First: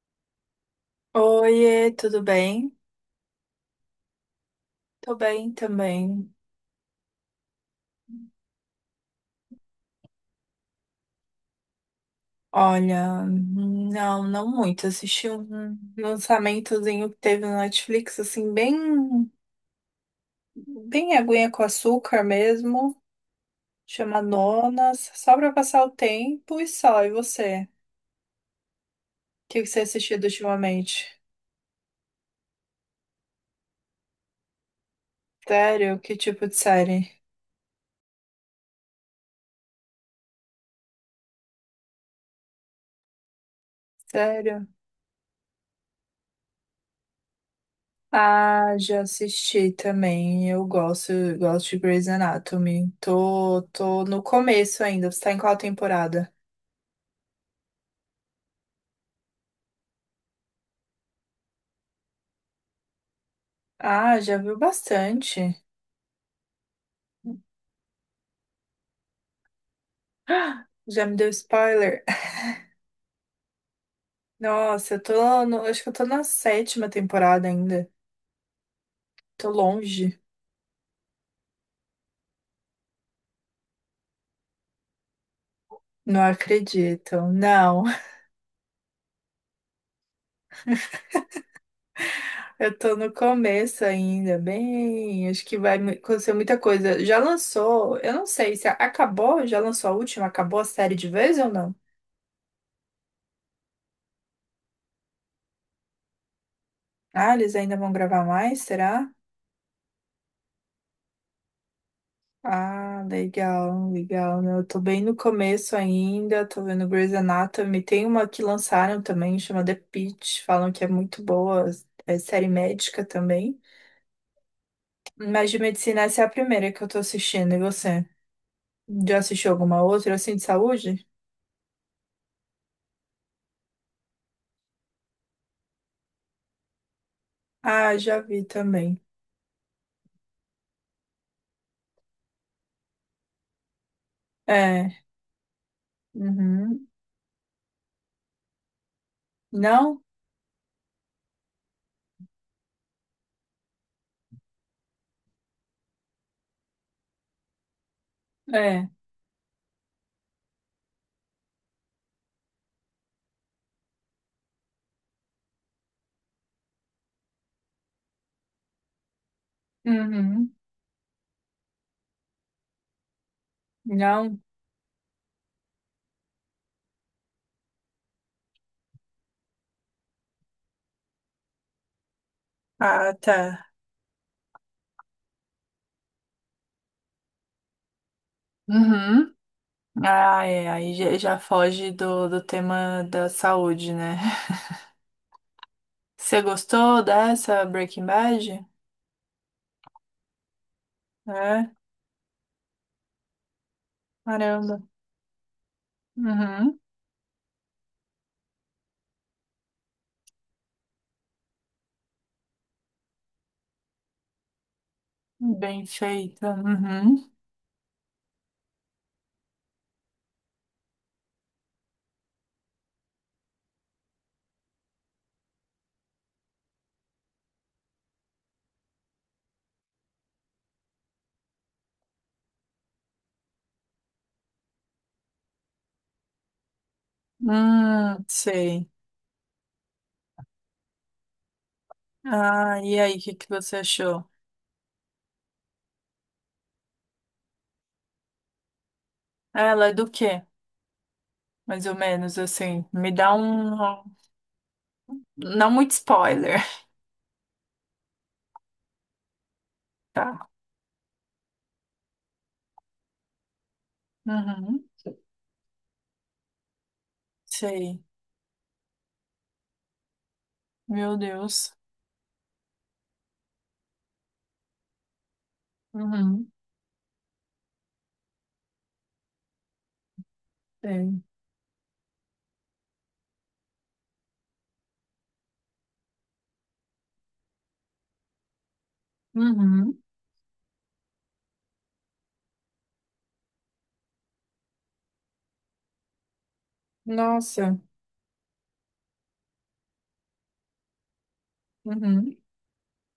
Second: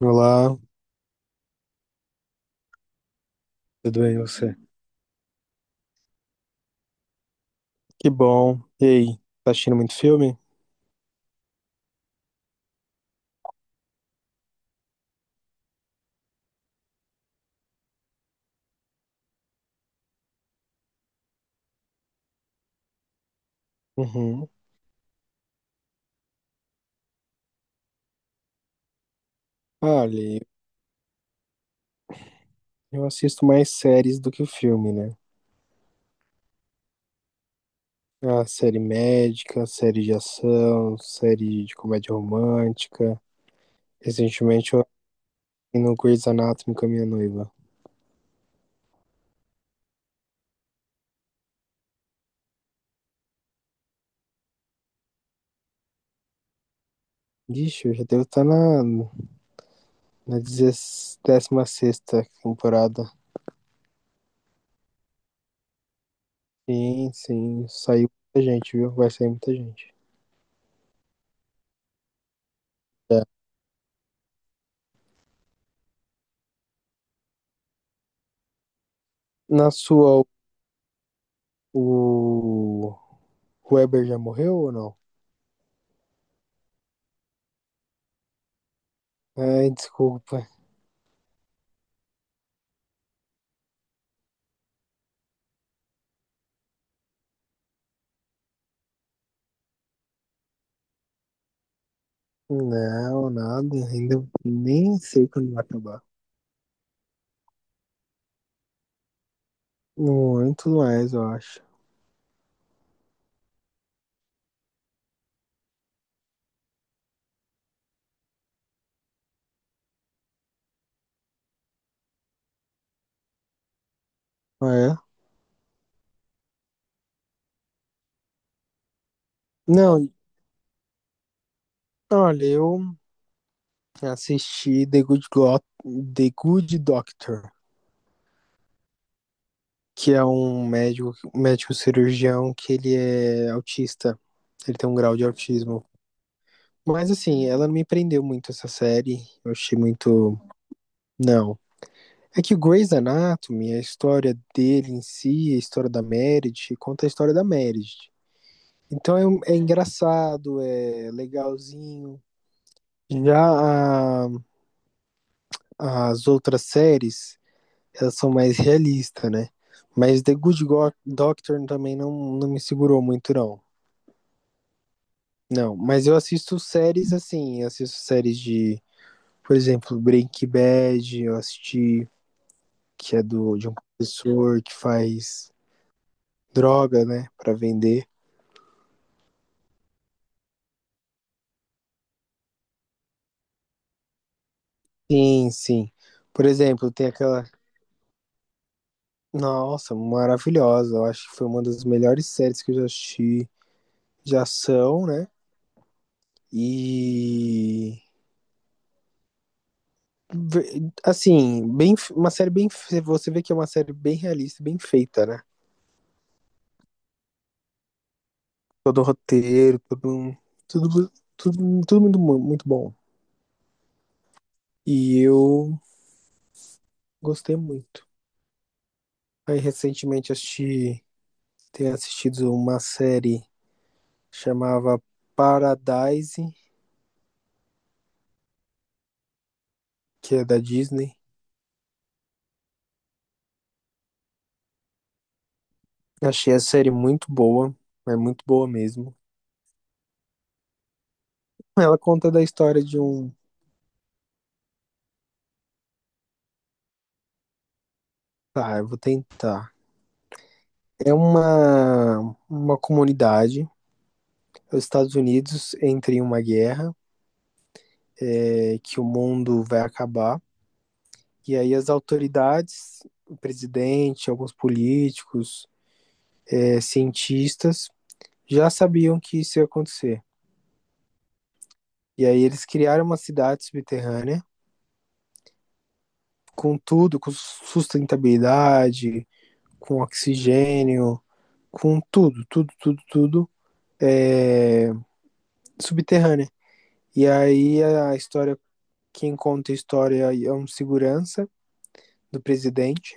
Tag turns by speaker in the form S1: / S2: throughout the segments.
S1: Olá,
S2: Oiê, tudo bem?
S1: tudo bem e você?
S2: Tô bem também.
S1: Que bom. E aí, tá assistindo muito filme?
S2: Olha, não, não muito. Assisti um lançamentozinho que teve no Netflix, assim, bem aguinha com açúcar mesmo. Chama
S1: Uhum.
S2: Nonas, só pra passar o tempo e só. E você? O que você assistiu
S1: Olha,
S2: ultimamente?
S1: eu assisto mais séries do que filme, né?
S2: Sério? Que tipo de série?
S1: A série médica, série de ação, série de comédia romântica.
S2: Sério?
S1: Recentemente eu assisti no Grey's Anatomy com a minha noiva.
S2: Ah, já assisti também. Eu gosto de Grey's Anatomy. Tô no começo ainda. Você tá em qual temporada?
S1: Ixi, eu já devo estar na na 16ª temporada.
S2: Ah, já viu bastante.
S1: Sim, sim. Saiu muita gente, viu? Vai sair muita gente.
S2: Ah, já me deu spoiler.
S1: É.
S2: Nossa, eu tô no, acho que eu tô na sétima temporada ainda. Tô
S1: Na
S2: longe.
S1: sua, o Weber já morreu ou não?
S2: Não acredito. Não,
S1: Ai, desculpa.
S2: eu tô no começo ainda. Bem, acho que acontecer muita coisa. Já lançou, eu não sei se acabou, já lançou a última, acabou a série de vez ou não?
S1: Não, nada. Ainda nem sei quando vai acabar.
S2: Ah, eles ainda vão gravar mais, será?
S1: Muito mais, eu acho.
S2: Ah, legal, legal, né? Eu tô bem no começo ainda, tô vendo Grey's Anatomy. Tem uma que lançaram também, chama The Pitt, falam que é muito boa, é série médica também.
S1: Ah, é?
S2: Mas de medicina, essa é a primeira que eu tô assistindo, e você? Já assistiu alguma
S1: Não,
S2: outra, assim, de saúde?
S1: olha, eu assisti The Good Doctor,
S2: Ah, já vi também.
S1: que é um médico cirurgião que ele é autista. Ele tem um
S2: É,
S1: grau de autismo.
S2: uhum.
S1: Mas assim, ela não me prendeu muito essa série. Eu achei
S2: Não?
S1: muito. Não. É que o Grey's Anatomy, a história dele em si, a história da Meredith, conta a história da Meredith.
S2: É,
S1: Então é, é engraçado, é legalzinho. Já as outras séries, elas são mais realistas, né? Mas The
S2: uhum.
S1: Good Doctor também não, não me segurou muito, não.
S2: Não?
S1: Não, mas eu assisto séries assim, eu assisto séries de, por exemplo, Breaking Bad, eu assisti,
S2: Ah,
S1: que é do,
S2: tá.
S1: de um professor que faz droga, né, pra vender.
S2: Uhum. Ah, é, aí já já foge do tema da saúde, né?
S1: Sim, sim.
S2: Você
S1: Por exemplo,
S2: gostou
S1: tem aquela,
S2: dessa Breaking Bad?
S1: nossa, maravilhosa, eu acho que foi uma
S2: É,
S1: das melhores séries que eu já assisti de
S2: caramba.
S1: ação, né?
S2: Uhum.
S1: E assim, bem, uma série bem, você vê que é uma série bem realista, bem feita, né?
S2: Bem feita. Uhum.
S1: Todo o roteiro, todo, tudo, tudo, tudo muito, muito bom. E eu gostei muito. Aí recentemente assisti, tenho assistido uma série chamava Paradise,
S2: Sei.
S1: que é da Disney.
S2: Ah, e aí, o que você achou?
S1: Achei a série muito boa, é muito boa mesmo.
S2: Ela é do quê? Mais ou
S1: Ela conta
S2: menos
S1: da história
S2: assim.
S1: de
S2: Me
S1: um.
S2: dá um. Não muito spoiler.
S1: Tá, eu vou tentar.
S2: Tá.
S1: É uma, comunidade, os
S2: Uhum.
S1: Estados Unidos entra em uma guerra,
S2: Sei.
S1: é, que o mundo vai acabar.
S2: Meu
S1: E
S2: Deus.
S1: aí as autoridades, o presidente, alguns políticos,
S2: Uhum.
S1: é, cientistas, já sabiam que isso ia acontecer.
S2: Sei.
S1: E aí eles criaram uma cidade subterrânea com tudo, com sustentabilidade,
S2: Uhum.
S1: com oxigênio, com tudo, tudo, tudo, tudo é, subterrânea. E
S2: Nossa.
S1: aí a história, quem conta a história é um segurança
S2: Uhum.
S1: do presidente.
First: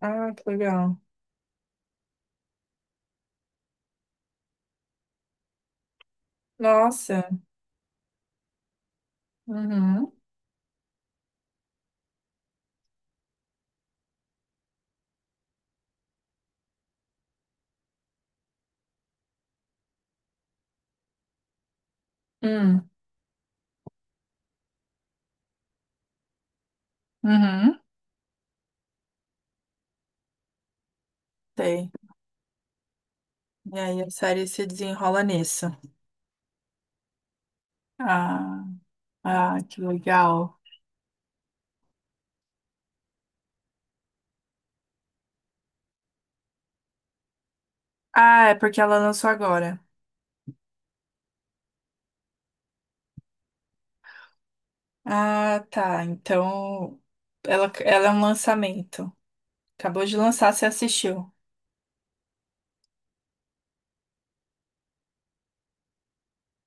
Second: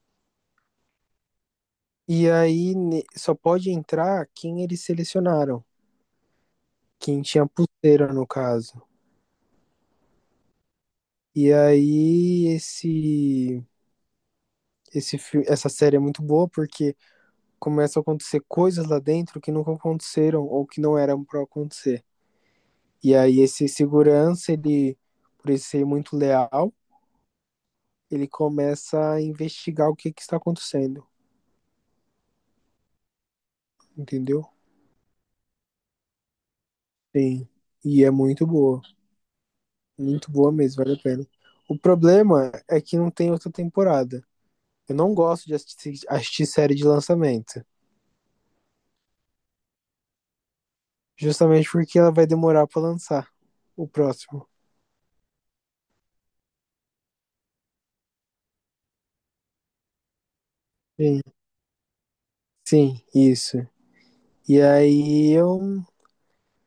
S2: Ah, que legal.
S1: E aí só pode entrar quem eles selecionaram, quem
S2: Nossa.
S1: tinha pulseira no caso.
S2: Uhum.
S1: E aí esse filme, essa série é muito boa porque começa a acontecer coisas lá dentro que nunca aconteceram ou que não eram para acontecer.
S2: Hum.
S1: E aí esse segurança, ele por ele ser muito leal,
S2: Uhum.
S1: ele começa a investigar o que que está acontecendo,
S2: Sei. E aí a série
S1: entendeu?
S2: se desenrola nisso.
S1: Sim. E é
S2: Ah, ah, que
S1: muito boa
S2: legal.
S1: mesmo, vale a pena. O problema é que não tem outra temporada. Eu não gosto de assistir, assistir série de lançamento.
S2: Ah, é porque ela lançou agora.
S1: Justamente porque ela vai demorar pra lançar o próximo.
S2: Ah, tá. Então ela é um lançamento. Acabou de lançar, você
S1: Sim,
S2: assistiu.
S1: sim, isso. E aí eu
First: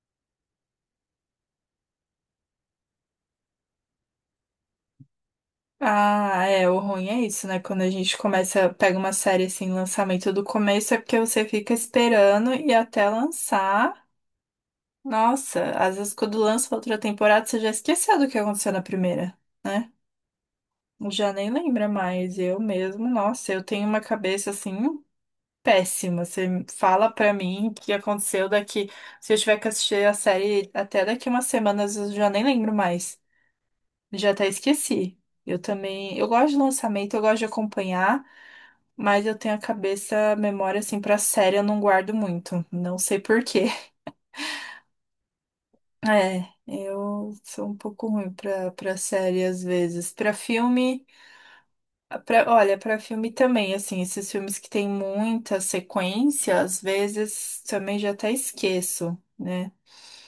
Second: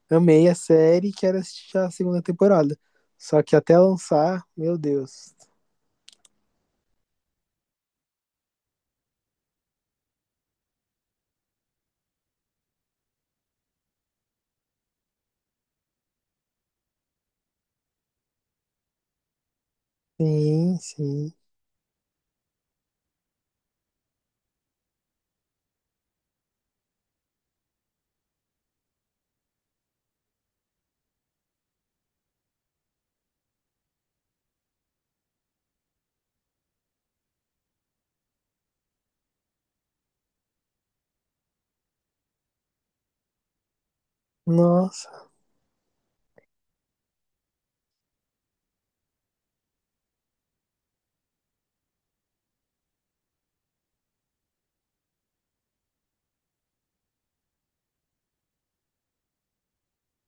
S1: amei a série e quero assistir a segunda temporada. Só que até lançar, meu Deus.
S2: Ah, é, o ruim é isso, né? Quando a gente começa, pega uma série assim, lançamento do começo, é porque você fica esperando e até lançar. Nossa, às vezes quando lança outra temporada, você já esqueceu do que aconteceu na primeira, né?
S1: Sim,
S2: Já
S1: sim.
S2: nem lembra mais, eu mesmo, nossa, eu tenho uma cabeça assim péssima. Você fala pra mim o que aconteceu daqui. Se eu tiver que assistir a série até daqui umas semanas, eu já nem lembro mais. Já até esqueci. Eu também, eu gosto de lançamento, eu gosto de acompanhar, mas eu tenho a cabeça, a memória assim pra série, eu não guardo muito. Não sei por quê.
S1: Nossa.
S2: É, eu sou um pouco ruim pra série às vezes. Pra filme. Olha, para filme também, assim, esses filmes que tem muita sequência, às vezes também já até esqueço, né?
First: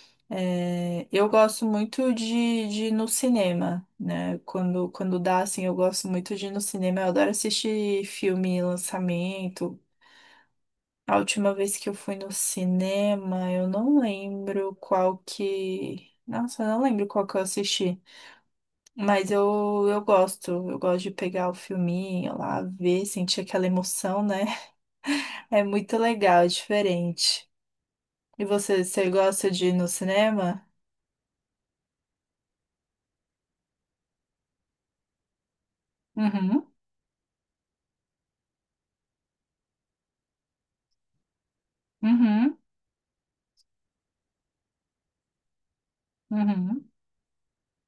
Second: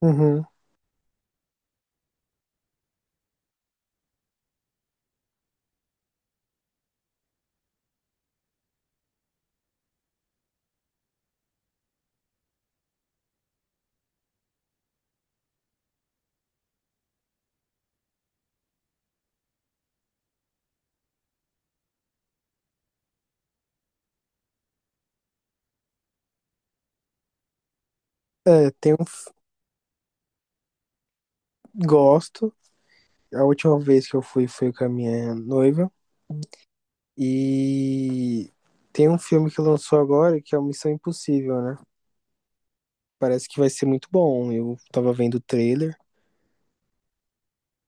S1: Uhum.
S2: É, eu gosto muito de ir no cinema, né? Quando dá, assim, eu gosto muito de ir no cinema. Eu adoro assistir filme, lançamento. A última vez que eu fui no cinema, eu não lembro qual que. Nossa, eu não lembro qual que eu assisti. Mas eu gosto, eu gosto de pegar o filminho lá, ver, sentir aquela emoção, né? É muito legal, é diferente. E
S1: É,
S2: você,
S1: tenho.
S2: você gosta de ir no cinema?
S1: Gosto. A última vez que eu fui foi com a minha noiva.
S2: Uhum,
S1: E tem um filme que lançou agora que é o Missão Impossível, né?
S2: uhum,
S1: Parece que vai ser muito bom. Eu tava vendo o trailer.
S2: uhum.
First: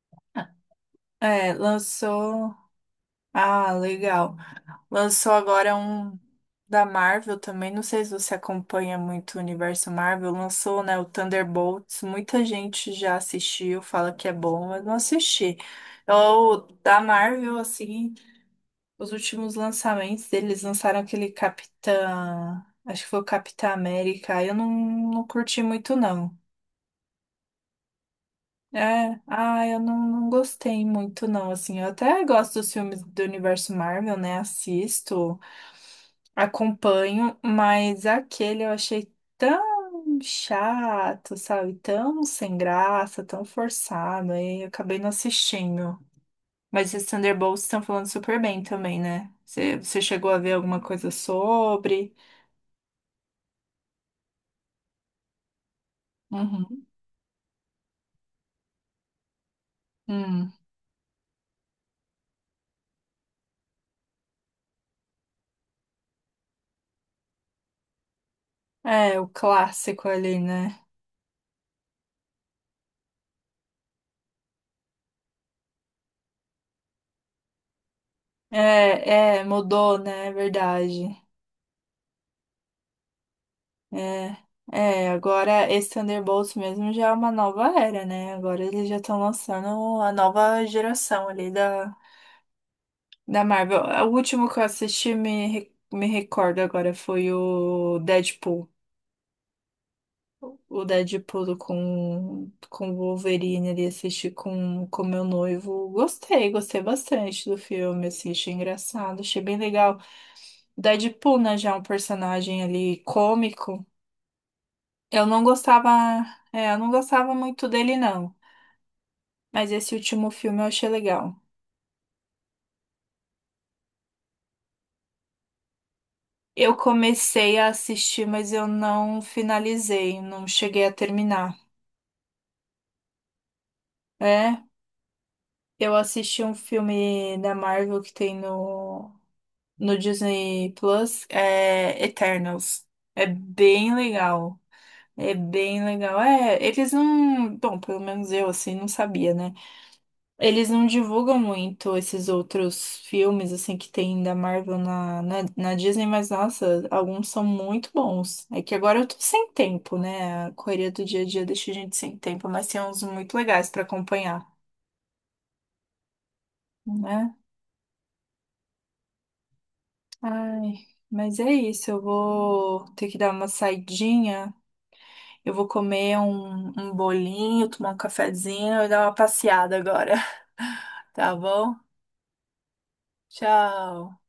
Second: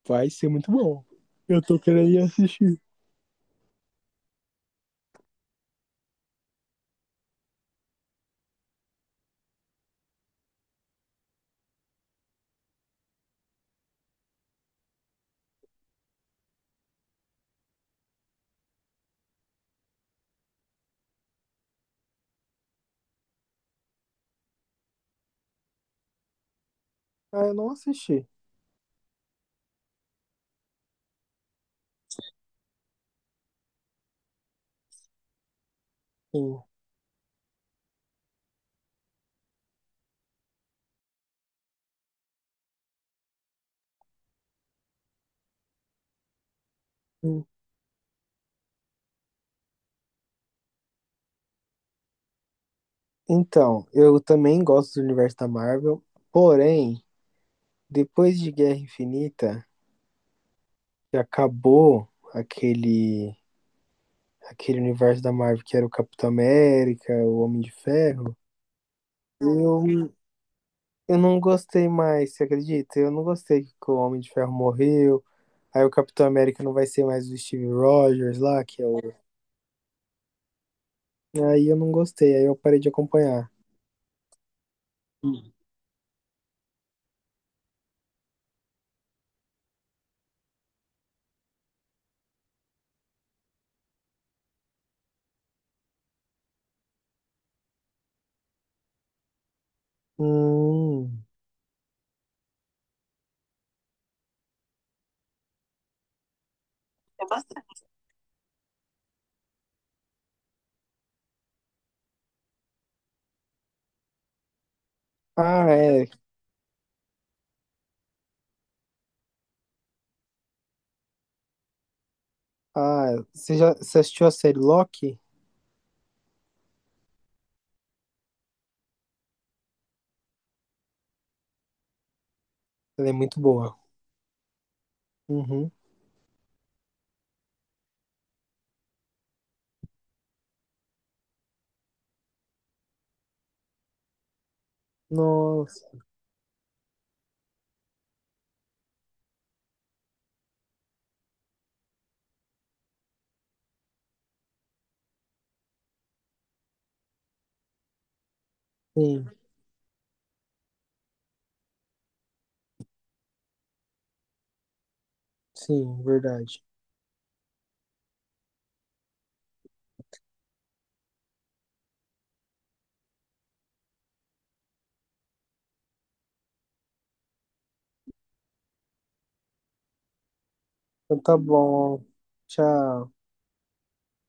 S1: Vai ser muito bom.
S2: É,
S1: Eu tô querendo ir
S2: lançou.
S1: assistir.
S2: Ah, legal. Lançou agora um da Marvel também. Não sei se você acompanha muito o universo Marvel. Lançou, né, o Thunderbolts. Muita gente já assistiu, fala que é bom, mas não assisti. Eu, da Marvel, assim. Os últimos lançamentos deles lançaram aquele Capitã. Acho que foi o Capitã América. Eu não, não curti muito, não.
S1: Ah, eu não assisti.
S2: É, ah, eu não, não gostei muito, não. Assim, eu até gosto dos filmes do universo Marvel, né? Assisto,
S1: Sim,
S2: acompanho, mas aquele eu achei tão chato, sabe? Tão sem graça, tão forçado. Aí eu acabei não assistindo. Mas esses
S1: sim.
S2: Thunderbolts estão falando super bem também, né? Você chegou a ver alguma coisa sobre?
S1: Então, eu também gosto do universo da Marvel,
S2: Uhum.
S1: porém, depois de Guerra Infinita,
S2: Hum.
S1: que acabou aquele aquele universo da Marvel que era o Capitão América, o Homem de Ferro,
S2: É, o clássico
S1: eu,
S2: ali, né?
S1: eu não gostei mais, você acredita? Eu não gostei que o Homem de Ferro morreu. Aí o Capitão América não vai ser mais o Steve Rogers lá, que é o.
S2: É, é, mudou, né? É verdade.
S1: Aí eu não gostei, aí eu parei de acompanhar.
S2: É, é, agora esse Thunderbolts mesmo já é uma nova era, né? Agora eles já estão lançando a nova geração ali da Marvel. É, o último que eu assisti, me recordo agora, foi o Deadpool. O
S1: Hum.
S2: Deadpool com o Wolverine ali, assisti com meu noivo. Gostei, gostei
S1: É
S2: bastante do
S1: bastante.
S2: filme, assim, achei engraçado, achei bem legal. Deadpool, né, já é um personagem ali cômico. Eu não
S1: Ah,
S2: gostava,
S1: é.
S2: é, eu não gostava muito dele, não. Mas esse último filme eu achei legal.
S1: Ah, você assistiu a série Loki?
S2: Eu comecei a assistir, mas eu não finalizei, não cheguei a terminar.
S1: Ela é muito boa.
S2: É,
S1: Uhum.
S2: eu assisti um filme da Marvel que tem no Disney Plus, é Eternals. É bem legal. É bem
S1: Nossa,
S2: legal. É, eles não. Bom, pelo menos eu, assim, não sabia, né? Eles não divulgam muito esses outros filmes, assim, que tem da Marvel na Disney, mas, nossa, alguns são muito bons. É que agora eu tô
S1: sim,
S2: sem tempo, né? A correria do dia a dia deixa a gente sem tempo, mas tem uns muito legais pra acompanhar,
S1: sim, verdade.
S2: né? Ai, mas é isso, eu vou ter que dar uma saidinha, eu vou comer um bolinho, tomar um cafezinho e dar uma passeada agora,
S1: Então
S2: tá
S1: tá
S2: bom?
S1: bom. Tchau.
S2: Tchau!